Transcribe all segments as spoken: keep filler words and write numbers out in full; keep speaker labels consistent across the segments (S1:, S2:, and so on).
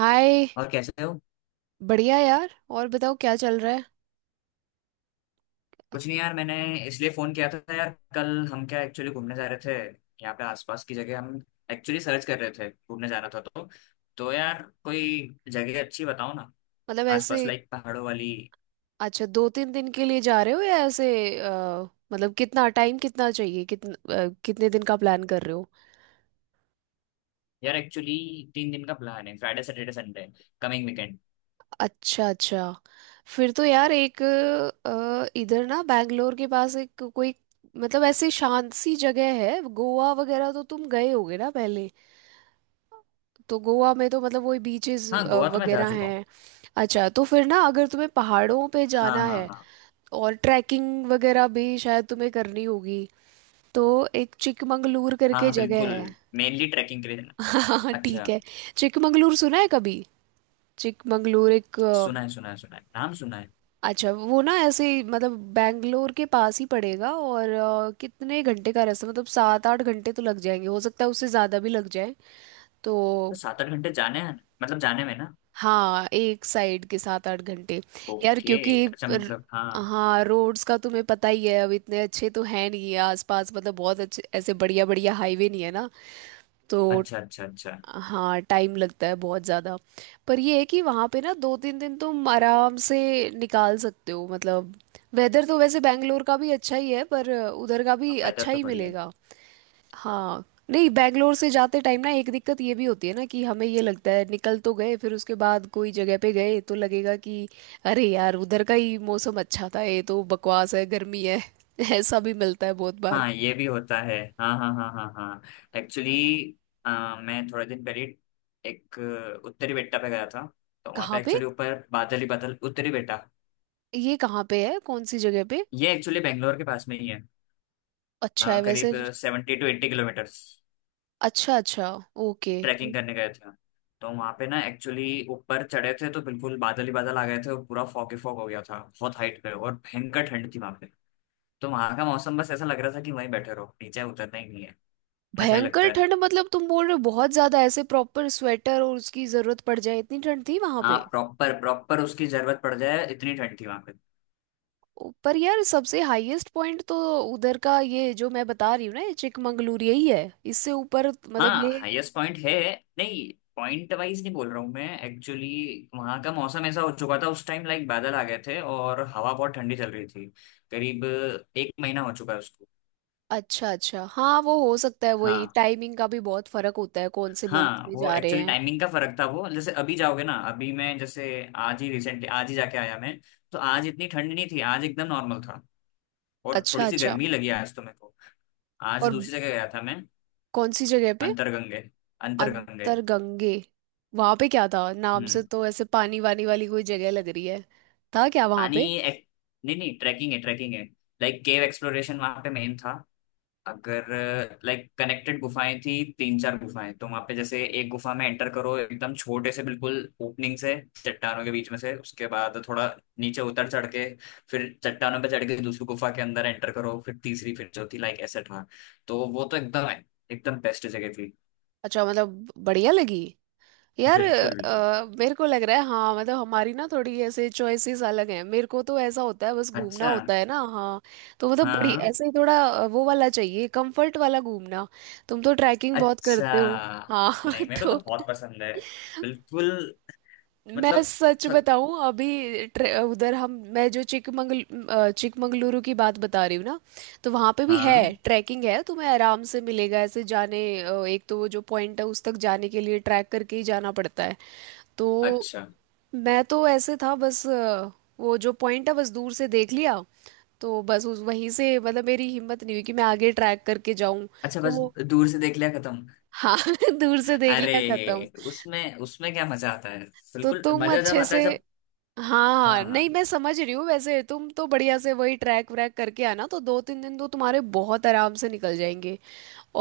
S1: हाय।
S2: और कैसे हो।
S1: बढ़िया यार, और बताओ क्या चल रहा है।
S2: कुछ नहीं यार, मैंने इसलिए फोन किया था। यार, कल हम क्या एक्चुअली घूमने जा रहे थे। यहाँ पे आसपास की जगह हम एक्चुअली सर्च कर रहे थे, घूमने जाना था। तो तो यार कोई जगह अच्छी बताओ ना,
S1: मतलब
S2: आसपास
S1: ऐसे?
S2: लाइक पहाड़ों वाली।
S1: अच्छा, दो तीन दिन के लिए जा रहे हो या ऐसे? अ, मतलब कितना टाइम, कितना चाहिए, कितना, कितने दिन का प्लान कर रहे हो?
S2: यार एक्चुअली तीन दिन का प्लान है, Friday Saturday Sunday, coming weekend.
S1: अच्छा अच्छा। फिर तो यार एक अ, इधर ना बैंगलोर के पास एक कोई, मतलब ऐसी शांत सी जगह है। गोवा वगैरह तो तुम गए होगे ना पहले, तो गोवा में तो मतलब वही बीचेस
S2: हाँ, गोवा तो मैं जा
S1: वगैरह
S2: चुका हूँ।
S1: हैं। अच्छा तो फिर ना, अगर तुम्हें पहाड़ों पे
S2: हाँ
S1: जाना
S2: हाँ
S1: है
S2: हाँ
S1: और ट्रैकिंग वगैरह भी शायद तुम्हें करनी होगी, तो एक चिकमंगलूर
S2: हाँ
S1: करके
S2: हाँ,
S1: जगह
S2: बिल्कुल।
S1: है।
S2: मेनली ट्रैकिंग के लिए जाना।
S1: हाँ ठीक
S2: अच्छा।
S1: है। चिकमंगलूर सुना है कभी? चिकमंगलूर एक अ,
S2: सुना है सुना है सुना है, नाम सुना है।
S1: अच्छा वो ना ऐसे ही, मतलब बैंगलोर के पास ही पड़ेगा। और अ, कितने घंटे का रास्ता, मतलब सात आठ घंटे तो लग जाएंगे, हो सकता है उससे ज़्यादा भी लग जाए। तो
S2: तो सात आठ घंटे जाने हैं, मतलब जाने में ना।
S1: हाँ, एक साइड के सात आठ घंटे। यार
S2: ओके,
S1: क्योंकि
S2: अच्छा,
S1: र-
S2: मतलब हाँ।
S1: हाँ, रोड्स का तुम्हें पता ही है, अब इतने अच्छे तो हैं नहीं है आसपास, मतलब बहुत अच्छे ऐसे बढ़िया बढ़िया हाईवे नहीं है ना। तो
S2: अच्छा अच्छा अच्छा।
S1: हाँ, टाइम लगता है बहुत ज़्यादा। पर ये है कि वहाँ पे ना दो तीन दिन तुम आराम से निकाल सकते हो। मतलब वेदर तो वैसे बैंगलोर का भी अच्छा ही है, पर उधर का भी
S2: वेदर
S1: अच्छा
S2: तो
S1: ही
S2: बढ़िया है।
S1: मिलेगा। हाँ, नहीं बैंगलोर से जाते टाइम ना एक दिक्कत ये भी होती है ना, कि हमें ये लगता है निकल तो गए, फिर उसके बाद कोई जगह पे गए तो लगेगा कि अरे यार उधर का ही मौसम अच्छा था, ये तो बकवास है, गर्मी है। ऐसा भी मिलता है बहुत बार।
S2: हाँ ये भी होता है। हाँ हाँ हाँ हाँ हाँ। एक्चुअली मैं थोड़े दिन पहले एक अ, उत्तरी बेट्टा पे गया था। तो वहाँ पे
S1: कहाँ पे?
S2: एक्चुअली ऊपर बादल ही बादल, उत्तरी बेट्टा।
S1: ये कहाँ पे है, कौन सी जगह पे?
S2: ये एक्चुअली बेंगलोर के पास में ही है। अ,
S1: अच्छा है
S2: करीब
S1: वैसे।
S2: Seventy two eighty kilometres.
S1: अच्छा अच्छा, ओके।
S2: ट्रैकिंग करने गए थे। तो वहाँ पे ना एक्चुअली ऊपर चढ़े थे तो बिल्कुल बादल ही बादल आ गए थे, और पूरा फॉग ही फॉग हो गया था, बहुत हाइट पे, और भयंकर ठंड थी वहाँ पे। तो वहाँ का मौसम, बस ऐसा लग रहा था कि वहीं बैठे रहो, नीचे उतरना ही नहीं है। ऐसा ही
S1: भयंकर
S2: लगता है।
S1: ठंड मतलब तुम बोल रहे हो बहुत ज्यादा, ऐसे प्रॉपर स्वेटर और उसकी जरूरत पड़ जाए, इतनी ठंड थी वहां
S2: हाँ
S1: पे?
S2: प्रॉपर प्रॉपर, उसकी जरूरत पड़ जाए इतनी ठंड थी वहां पे।
S1: ओ, पर यार सबसे हाईएस्ट पॉइंट तो उधर का ये जो मैं बता रही हूँ ना, ये चिकमंगलूर यही है, इससे ऊपर मतलब
S2: हाँ
S1: ये।
S2: हाईएस्ट पॉइंट है। नहीं, पॉइंट वाइज नहीं बोल रहा हूँ मैं। एक्चुअली वहाँ का मौसम ऐसा हो चुका था उस टाइम, लाइक बादल आ गए थे और हवा बहुत ठंडी चल रही थी। करीब एक महीना हो चुका है उसको।
S1: अच्छा अच्छा, हाँ वो हो सकता है, वही
S2: हाँ।
S1: टाइमिंग का भी बहुत फर्क होता है, कौन से मंथ
S2: हाँ
S1: में
S2: वो
S1: जा रहे
S2: एक्चुअली
S1: हैं।
S2: टाइमिंग का फर्क था। वो जैसे अभी जाओगे ना, अभी मैं जैसे आज ही रिसेंटली, आज ही जाके आया मैं। तो आज इतनी ठंड नहीं थी, आज एकदम नॉर्मल था। और
S1: अच्छा
S2: थोड़ी सी
S1: अच्छा।
S2: गर्मी लगी आज तो मेरे को। आज
S1: और
S2: दूसरी जगह गया था मैं।
S1: कौन सी जगह पे?
S2: अंतरगंगे। अंतरगंगे।
S1: अंतरगंगे। वहां पे क्या था? नाम से
S2: हम्म।
S1: तो ऐसे पानी वानी वाली कोई जगह लग रही है। था क्या वहां
S2: पानी
S1: पे?
S2: एक, नहीं नहीं, ट्रैकिंग है ट्रैकिंग है। लाइक केव एक्सप्लोरेशन वहां पे मेन था। अगर, लाइक कनेक्टेड गुफाएं थी। तीन चार गुफाएं। तो वहां पे जैसे एक गुफा में एंटर करो, एकदम छोटे से बिल्कुल ओपनिंग से, चट्टानों के बीच में से, उसके बाद थोड़ा नीचे उतर चढ़ के, फिर चट्टानों पे चढ़ के दूसरी गुफा के अंदर एंटर करो, फिर तीसरी, फिर चौथी, लाइक ऐसे था। तो वो तो एकदम है, एकदम बेस्ट जगह थी।
S1: अच्छा, मतलब बढ़िया लगी। यार
S2: बिल्कुल बिल्कुल।
S1: अ, मेरे को लग रहा है, हाँ मतलब हमारी ना थोड़ी ऐसे चॉइसेस अलग हैं। मेरे को तो ऐसा होता है, बस घूमना
S2: अच्छा।
S1: होता है ना। हाँ तो मतलब
S2: हाँ
S1: बड़ी
S2: हाँ।
S1: ऐसे ही थोड़ा अ, वो वाला चाहिए, कंफर्ट वाला घूमना। तुम तो ट्रैकिंग बहुत करते हो।
S2: अच्छा।
S1: हाँ
S2: नहीं, मेरे को
S1: तो
S2: तो बहुत पसंद है, बिल्कुल।
S1: मैं
S2: मतलब,
S1: सच
S2: थक,
S1: बताऊं, अभी ट्रे- उधर हम, मैं जो चिकमंगल अ, चिकमंगलुरु की बात बता रही हूँ ना, तो वहाँ पे भी है
S2: हाँ।
S1: ट्रैकिंग, है तुम्हें आराम से मिलेगा। ऐसे जाने अ, एक तो वो जो पॉइंट है उस तक जाने के लिए ट्रैक करके ही जाना पड़ता है। तो
S2: अच्छा
S1: मैं तो ऐसे था बस अ, वो जो पॉइंट है बस दूर से देख लिया, तो बस उस वहीं से, मतलब मेरी हिम्मत नहीं हुई कि मैं आगे ट्रैक करके जाऊं।
S2: अच्छा। बस
S1: तो
S2: दूर से देख लिया, खत्म।
S1: हाँ दूर से देख लिया, खत्म।
S2: अरे उसमें उसमें क्या मजा आता है।
S1: तो
S2: बिल्कुल,
S1: तुम
S2: मजा जब
S1: अच्छे
S2: आता है
S1: से,
S2: जब।
S1: हाँ हाँ नहीं
S2: हाँ,
S1: मैं समझ रही हूँ, वैसे तुम तो बढ़िया से वही ट्रैक व्रैक करके आना, तो दो तीन दिन तो तुम्हारे बहुत आराम से निकल जाएंगे।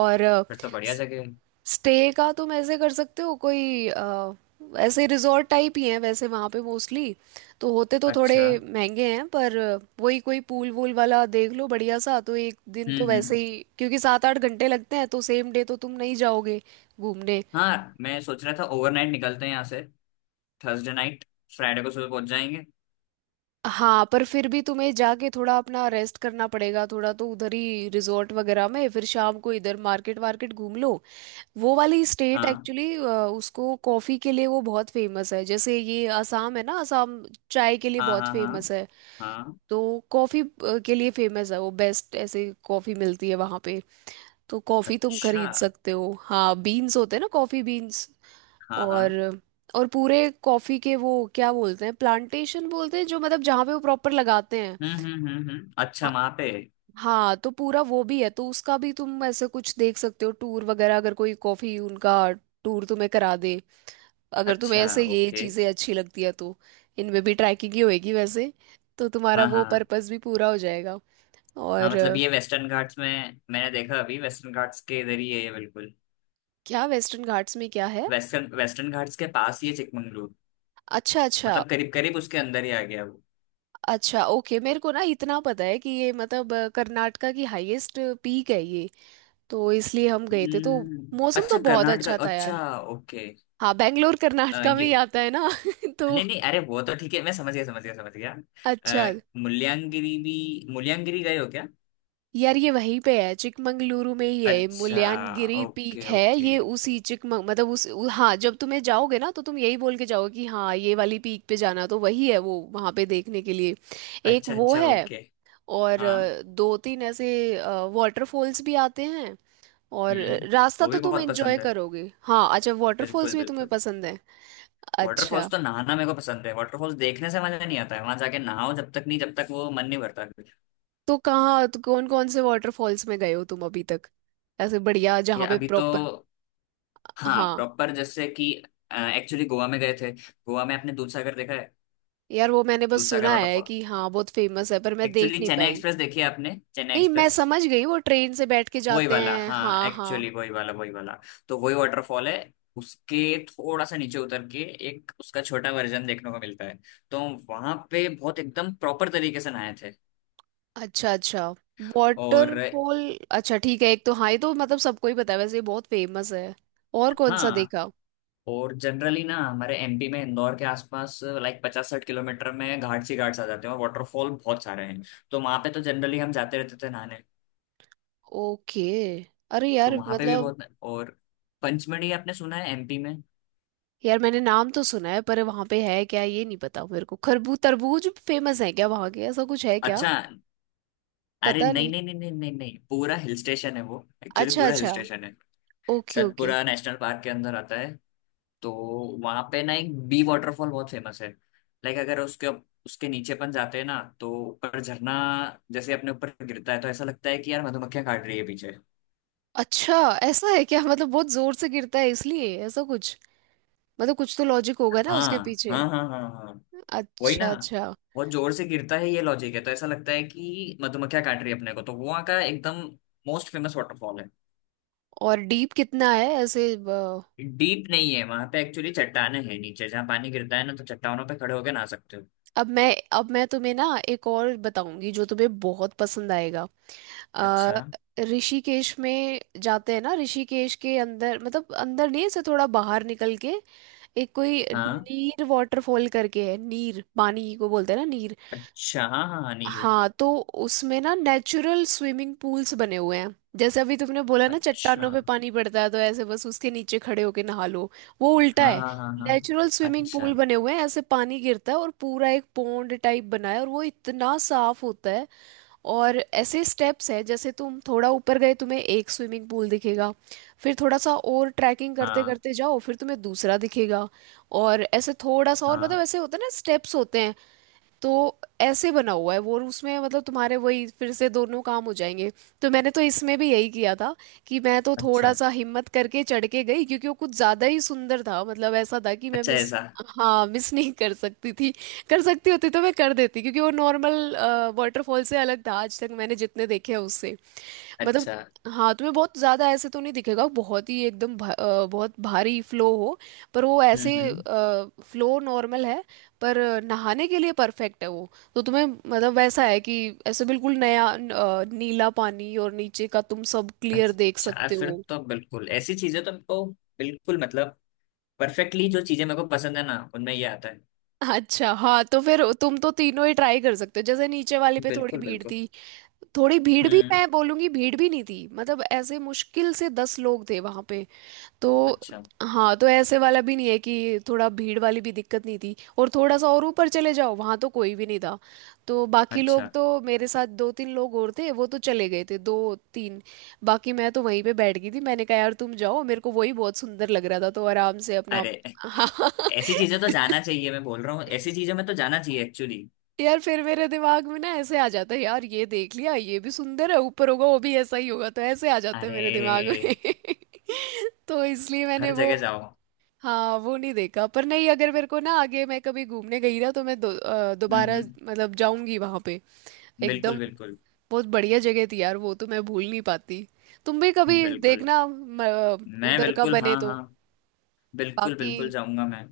S1: और
S2: फिर तो बढ़िया जगह है।
S1: स्टे का तुम ऐसे कर सकते हो कोई अ, ऐसे रिजॉर्ट टाइप ही हैं वैसे वहाँ पे मोस्टली, तो होते तो थोड़े
S2: अच्छा।
S1: महंगे हैं पर वही कोई पूल वूल वाला देख लो बढ़िया सा। तो एक दिन तो
S2: हम्म
S1: वैसे
S2: हम्म।
S1: ही, क्योंकि सात आठ घंटे लगते हैं, तो सेम डे तो तुम नहीं जाओगे घूमने।
S2: हाँ मैं सोच रहा था ओवरनाइट निकलते हैं यहाँ से, थर्सडे नाइट, फ्राइडे को सुबह पहुंच जाएंगे।
S1: हाँ, पर फिर भी तुम्हें जाके थोड़ा अपना रेस्ट करना पड़ेगा थोड़ा, तो उधर ही रिजॉर्ट वगैरह में, फिर शाम को इधर मार्केट वार्केट घूम लो। वो वाली स्टेट
S2: हाँ
S1: एक्चुअली उसको कॉफी के लिए वो बहुत फेमस है, जैसे ये असम है ना, असम चाय के लिए
S2: हाँ
S1: बहुत
S2: हाँ हाँ
S1: फेमस है,
S2: हाँ।
S1: तो कॉफी अ, के लिए फेमस है वो, बेस्ट ऐसे कॉफी मिलती है वहां पे। तो कॉफी तुम
S2: अच्छा।
S1: खरीद सकते हो, हाँ बीन्स होते हैं ना, कॉफी बीन्स।
S2: हाँ
S1: और
S2: हाँ।
S1: और पूरे कॉफी के वो क्या बोलते हैं, प्लांटेशन बोलते हैं, जो मतलब जहाँ पे वो प्रॉपर लगाते हैं।
S2: हम्म हम्म हम्म हम्म। अच्छा
S1: हाँ,
S2: वहाँ पे।
S1: हाँ तो पूरा वो भी है, तो उसका भी तुम ऐसे कुछ देख सकते हो, टूर वगैरह, अगर कोई कॉफी उनका टूर तुम्हें करा दे, अगर तुम्हें
S2: अच्छा,
S1: ऐसे ये
S2: ओके।
S1: चीज़ें अच्छी लगती है तो। इनमें भी ट्रैकिंग ही होएगी वैसे, तो तुम्हारा
S2: हाँ हाँ
S1: वो
S2: हाँ
S1: पर्पस भी पूरा हो जाएगा।
S2: हाँ।
S1: और
S2: मतलब
S1: अ,
S2: ये वेस्टर्न घाट्स में, मैंने देखा अभी वेस्टर्न घाट्स के इधर ही है ये बिल्कुल।
S1: क्या वेस्टर्न घाट्स में क्या है?
S2: वेस्टर्न वेस्टर्न घाट्स के पास ही है चिकमंगलूर।
S1: अच्छा अच्छा
S2: मतलब करीब करीब उसके अंदर ही आ गया वो।
S1: अच्छा, ओके। मेरे को ना इतना पता है कि ये मतलब अ, कर्नाटका की हाईएस्ट पीक है ये, तो इसलिए हम गए थे। तो
S2: हम्म,
S1: मौसम तो
S2: अच्छा,
S1: बहुत
S2: कर्नाटक,
S1: अच्छा था
S2: अच्छा।
S1: यार।
S2: ओके।
S1: हाँ बेंगलोर
S2: अ,
S1: कर्नाटका में ही
S2: ये,
S1: आता है ना। तो
S2: नहीं नहीं, अरे वो तो ठीक है, मैं समझ गया समझ गया समझ गया।
S1: अच्छा
S2: अ, मुल्यांगिरी भी, मुल्यांगिरी गए हो क्या?
S1: यार, ये वहीं पे है, चिकमंगलुरु में ही है,
S2: अच्छा।
S1: मुल्यानगिरी पीक
S2: ओके
S1: है
S2: ओके।
S1: ये, उसी चिकमंग मतलब उस उ, हाँ जब तुम्हें जाओगे ना तो तुम यही बोल के जाओगे कि हाँ ये वाली पीक पे जाना, तो वही है वो वहाँ पे देखने के लिए। एक
S2: अच्छा
S1: वो
S2: अच्छा,
S1: है,
S2: ओके।
S1: और
S2: हाँ।
S1: अ, दो तीन ऐसे वाटरफॉल्स भी आते हैं, और अ,
S2: हम्म।
S1: रास्ता
S2: वो
S1: तो
S2: भी
S1: तुम
S2: बहुत
S1: एंजॉय
S2: पसंद है।
S1: करोगे। हाँ अच्छा, वाटरफॉल्स
S2: बिल्कुल
S1: भी तुम्हें
S2: बिल्कुल।
S1: पसंद है?
S2: वाटरफॉल्स
S1: अच्छा
S2: तो नहाना मेरे को पसंद है, वाटरफॉल्स देखने से मजा नहीं आता है। वहां जाके नहाओ, जब तक नहीं, जब तक वो मन नहीं भरता, फिर।
S1: तो कहाँ तो, कौन कौन से वाटरफॉल्स में गए हो तुम अभी तक? ऐसे बढ़िया
S2: ये
S1: जहाँ पे
S2: अभी तो,
S1: प्रॉपर।
S2: हाँ
S1: हाँ
S2: प्रॉपर जैसे कि, एक्चुअली गोवा में गए थे। गोवा में आपने दूधसागर देखा है?
S1: यार वो मैंने बस
S2: दूधसागर
S1: सुना है
S2: वाटरफॉल।
S1: कि हाँ बहुत फेमस है, पर मैं देख
S2: एक्चुअली
S1: नहीं
S2: चेन्नई
S1: पाई।
S2: एक्सप्रेस देखी है आपने? चेन्नई
S1: नहीं मैं
S2: एक्सप्रेस।
S1: समझ गई, वो ट्रेन से बैठ के
S2: वही
S1: जाते
S2: वाला,
S1: हैं,
S2: हाँ
S1: हाँ हाँ।
S2: एक्चुअली वही वाला वही वाला। तो वही वाटरफॉल है। उसके थोड़ा सा नीचे उतर के एक उसका छोटा वर्जन देखने को मिलता है। तो वहां पे बहुत एकदम प्रॉपर तरीके से नहाए थे।
S1: अच्छा अच्छा,
S2: और,
S1: वाटरफॉल। अच्छा ठीक है, एक तो हाँ ये तो मतलब सबको ही पता है वैसे, ये बहुत फेमस है। और कौन सा
S2: हाँ।
S1: देखा?
S2: और जनरली ना हमारे एमपी में इंदौर के आसपास लाइक पचास साठ किलोमीटर में घाट्स ही घाट्स आ जाते हैं, और वाटरफॉल बहुत सारे हैं। तो वहां पे तो जनरली हम जाते रहते थे नहाने।
S1: ओके। अरे
S2: तो
S1: यार
S2: वहां पे भी
S1: मतलब,
S2: बहुत। और पंचमढ़ी आपने सुना है, एमपी में?
S1: यार मैंने नाम तो सुना है पर वहां पे है क्या ये नहीं पता मेरे को, खरबूज तरबूज फेमस है क्या वहां के, ऐसा कुछ है क्या?
S2: अच्छा, अरे
S1: पता
S2: नहीं
S1: नहीं।
S2: नहीं नहीं नहीं नहीं नहीं, पूरा हिल स्टेशन है वो, एक्चुअली
S1: अच्छा
S2: पूरा हिल
S1: अच्छा,
S2: स्टेशन है।
S1: Okay okay.
S2: Satpura national park के अंदर आता है। तो वहां पे ना एक बी वाटरफॉल बहुत फेमस है। लाइक अगर उसके, उसके नीचे अपन जाते हैं ना, तो ऊपर झरना जैसे अपने ऊपर गिरता है तो ऐसा लगता है कि यार मधुमक्खियां काट रही है पीछे।
S1: अच्छा ऐसा है क्या, मतलब बहुत जोर से गिरता है इसलिए ऐसा कुछ, मतलब कुछ तो लॉजिक होगा ना उसके
S2: हाँ
S1: पीछे।
S2: हाँ हाँ हाँ हाँ। वही ना,
S1: अच्छा अच्छा।
S2: बहुत जोर से गिरता है, ये लॉजिक है। तो ऐसा लगता है कि मधुमक्खियां काट रही है अपने को। तो वहाँ का एकदम मोस्ट फेमस वाटरफॉल है।
S1: और डीप कितना है ऐसे अ,
S2: डीप नहीं है वहां पे, एक्चुअली चट्टाने हैं नीचे जहाँ पानी गिरता है ना, तो चट्टानों पे खड़े होके नहा सकते हो।
S1: अब मैं अब मैं तुम्हें ना एक और बताऊंगी जो तुम्हें बहुत पसंद आएगा। अ,
S2: अच्छा।
S1: ऋषिकेश में जाते हैं ना, ऋषिकेश के अंदर, मतलब अंदर नहीं ऐसे थोड़ा बाहर निकल के, एक कोई
S2: हाँ।
S1: नीर वाटरफॉल करके है, नीर पानी को बोलते हैं ना, नीर।
S2: अच्छा हाँ हाँ हाँ, नील।
S1: हाँ तो उसमें ना नेचुरल स्विमिंग पूल्स बने हुए हैं। जैसे अभी तुमने बोला ना
S2: अच्छा
S1: चट्टानों पे पानी पड़ता है तो ऐसे बस उसके नीचे खड़े होके नहा लो, वो उल्टा
S2: हाँ
S1: है।
S2: हाँ हाँ। हाँ,
S1: नेचुरल स्विमिंग
S2: अच्छा।
S1: पूल बने हुए हैं, ऐसे पानी गिरता है और पूरा एक पॉन्ड टाइप बना है, और वो इतना साफ होता है। और ऐसे स्टेप्स है, जैसे तुम थोड़ा ऊपर गए तुम्हें एक स्विमिंग पूल दिखेगा, फिर थोड़ा सा और ट्रैकिंग करते
S2: हाँ
S1: करते जाओ फिर तुम्हें दूसरा दिखेगा, और ऐसे थोड़ा सा और, मतलब
S2: हाँ।
S1: ऐसे होता है ना स्टेप्स होते हैं। तो ऐसे बना हुआ है वो, और उसमें मतलब तुम्हारे वही फिर से दोनों काम हो जाएंगे। तो मैंने तो इसमें भी यही किया था कि मैं तो थोड़ा
S2: अच्छा,
S1: सा हिम्मत करके चढ़ के गई, क्योंकि वो कुछ ज्यादा ही सुंदर था, मतलब ऐसा था कि मैं
S2: अच्छा,
S1: मिस,
S2: ऐसा।
S1: हाँ मिस नहीं कर सकती थी। कर सकती होती तो मैं कर देती, क्योंकि वो नॉर्मल वाटरफॉल से अलग था आज तक मैंने जितने देखे हैं उससे। मतलब
S2: अच्छा।
S1: हाँ तुम्हें बहुत ज़्यादा ऐसे तो नहीं दिखेगा बहुत ही एकदम भा, अ, बहुत भारी फ्लो हो, पर वो ऐसे
S2: हम्म हम्म।
S1: फ्लो नॉर्मल है, पर नहाने के लिए परफेक्ट है वो। तो तुम्हें मतलब वैसा है कि ऐसे बिल्कुल नया अ, नीला पानी और नीचे का तुम सब क्लियर देख
S2: अच्छा यार,
S1: सकते
S2: फिर
S1: हो।
S2: तो बिल्कुल ऐसी चीजें तो हमको, बिल्कुल। मतलब परफेक्टली जो चीजें मेरे को पसंद है ना उनमें ये आता है।
S1: अच्छा हाँ तो फिर तुम तो तीनों ही ट्राई कर सकते हो। जैसे नीचे वाले पे थोड़ी
S2: बिल्कुल
S1: भीड़
S2: बिल्कुल।
S1: थी, थोड़ी भीड़ भी,
S2: हम्म।
S1: मैं बोलूंगी भीड़ भी नहीं थी, मतलब ऐसे मुश्किल से दस लोग थे वहां पे। तो
S2: अच्छा।
S1: हाँ, तो ऐसे वाला भी नहीं है कि थोड़ा, भीड़ वाली भी दिक्कत नहीं थी। और थोड़ा सा और ऊपर चले जाओ वहाँ तो कोई भी नहीं था। तो बाकी लोग
S2: अच्छा।
S1: तो मेरे साथ दो तीन लोग और थे वो तो चले गए थे, दो तीन बाकी। मैं तो वहीं पे बैठ गई थी, मैंने कहा यार तुम जाओ, मेरे को वही बहुत सुंदर लग रहा था तो आराम से अपना।
S2: अरे
S1: हाँ
S2: ऐसी चीजें तो जाना चाहिए, मैं बोल रहा हूँ, ऐसी चीजों में तो जाना चाहिए एक्चुअली।
S1: यार फिर मेरे दिमाग में ना ऐसे आ जाता है, यार ये देख लिया, ये भी सुंदर है, ऊपर होगा वो भी ऐसा ही होगा, तो ऐसे आ जाते हैं मेरे दिमाग में।
S2: अरे,
S1: तो इसलिए मैंने
S2: हर
S1: वो
S2: जगह जाओ।
S1: हाँ वो नहीं देखा। पर नहीं, अगर मेरे को ना आगे मैं कभी घूमने गई ना, तो मैं दो- अ,
S2: हम्म
S1: दोबारा
S2: हम्म।
S1: मतलब जाऊंगी वहां पे
S2: बिल्कुल
S1: एकदम।
S2: बिल्कुल।
S1: बहुत बढ़िया जगह थी यार वो, तो मैं भूल नहीं पाती। तुम भी कभी
S2: बिल्कुल,
S1: देखना म-
S2: मैं
S1: उधर का
S2: बिल्कुल, हाँ
S1: बने तो।
S2: हाँ, बिल्कुल
S1: बाकी
S2: बिल्कुल जाऊंगा मैं।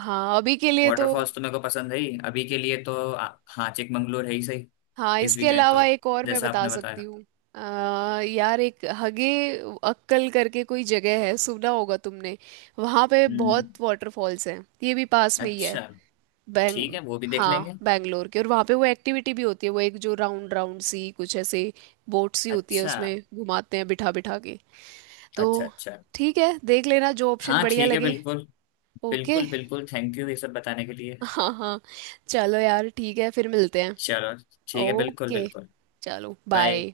S1: हाँ अभी के लिए तो,
S2: वाटरफॉल्स तो मेरे को पसंद है ही। अभी के लिए तो आ- हाँ, चिकमंगलूर है ही सही।
S1: हाँ
S2: इस
S1: इसके
S2: वीकेंड
S1: अलावा
S2: तो,
S1: एक और मैं
S2: जैसा
S1: बता
S2: आपने
S1: सकती
S2: बताया।
S1: हूँ। अ, यार एक हगे अक्कल करके कोई जगह है, सुना होगा तुमने, वहाँ पे
S2: हम्म।
S1: बहुत वाटरफॉल्स हैं, ये भी पास में ही है।
S2: अच्छा
S1: बैंग
S2: ठीक है, वो भी देख
S1: हाँ
S2: लेंगे।
S1: बैंगलोर के, और वहाँ पे वो एक्टिविटी भी होती है, वो एक जो राउंड राउंड सी कुछ ऐसे बोट सी होती है,
S2: अच्छा
S1: उसमें घुमाते हैं बिठा बिठा के। तो
S2: अच्छा। अच्छा,
S1: ठीक है देख लेना, जो ऑप्शन
S2: हाँ
S1: बढ़िया
S2: ठीक है,
S1: लगे।
S2: बिल्कुल
S1: ओके।
S2: बिल्कुल। बिल्कुल, थैंक यू ये सब बताने के लिए।
S1: हाँ हाँ। चलो यार, ठीक है फिर मिलते हैं।
S2: चलो, ठीक है, बिल्कुल
S1: ओके
S2: बिल्कुल।
S1: चलो,
S2: बाय।
S1: बाय।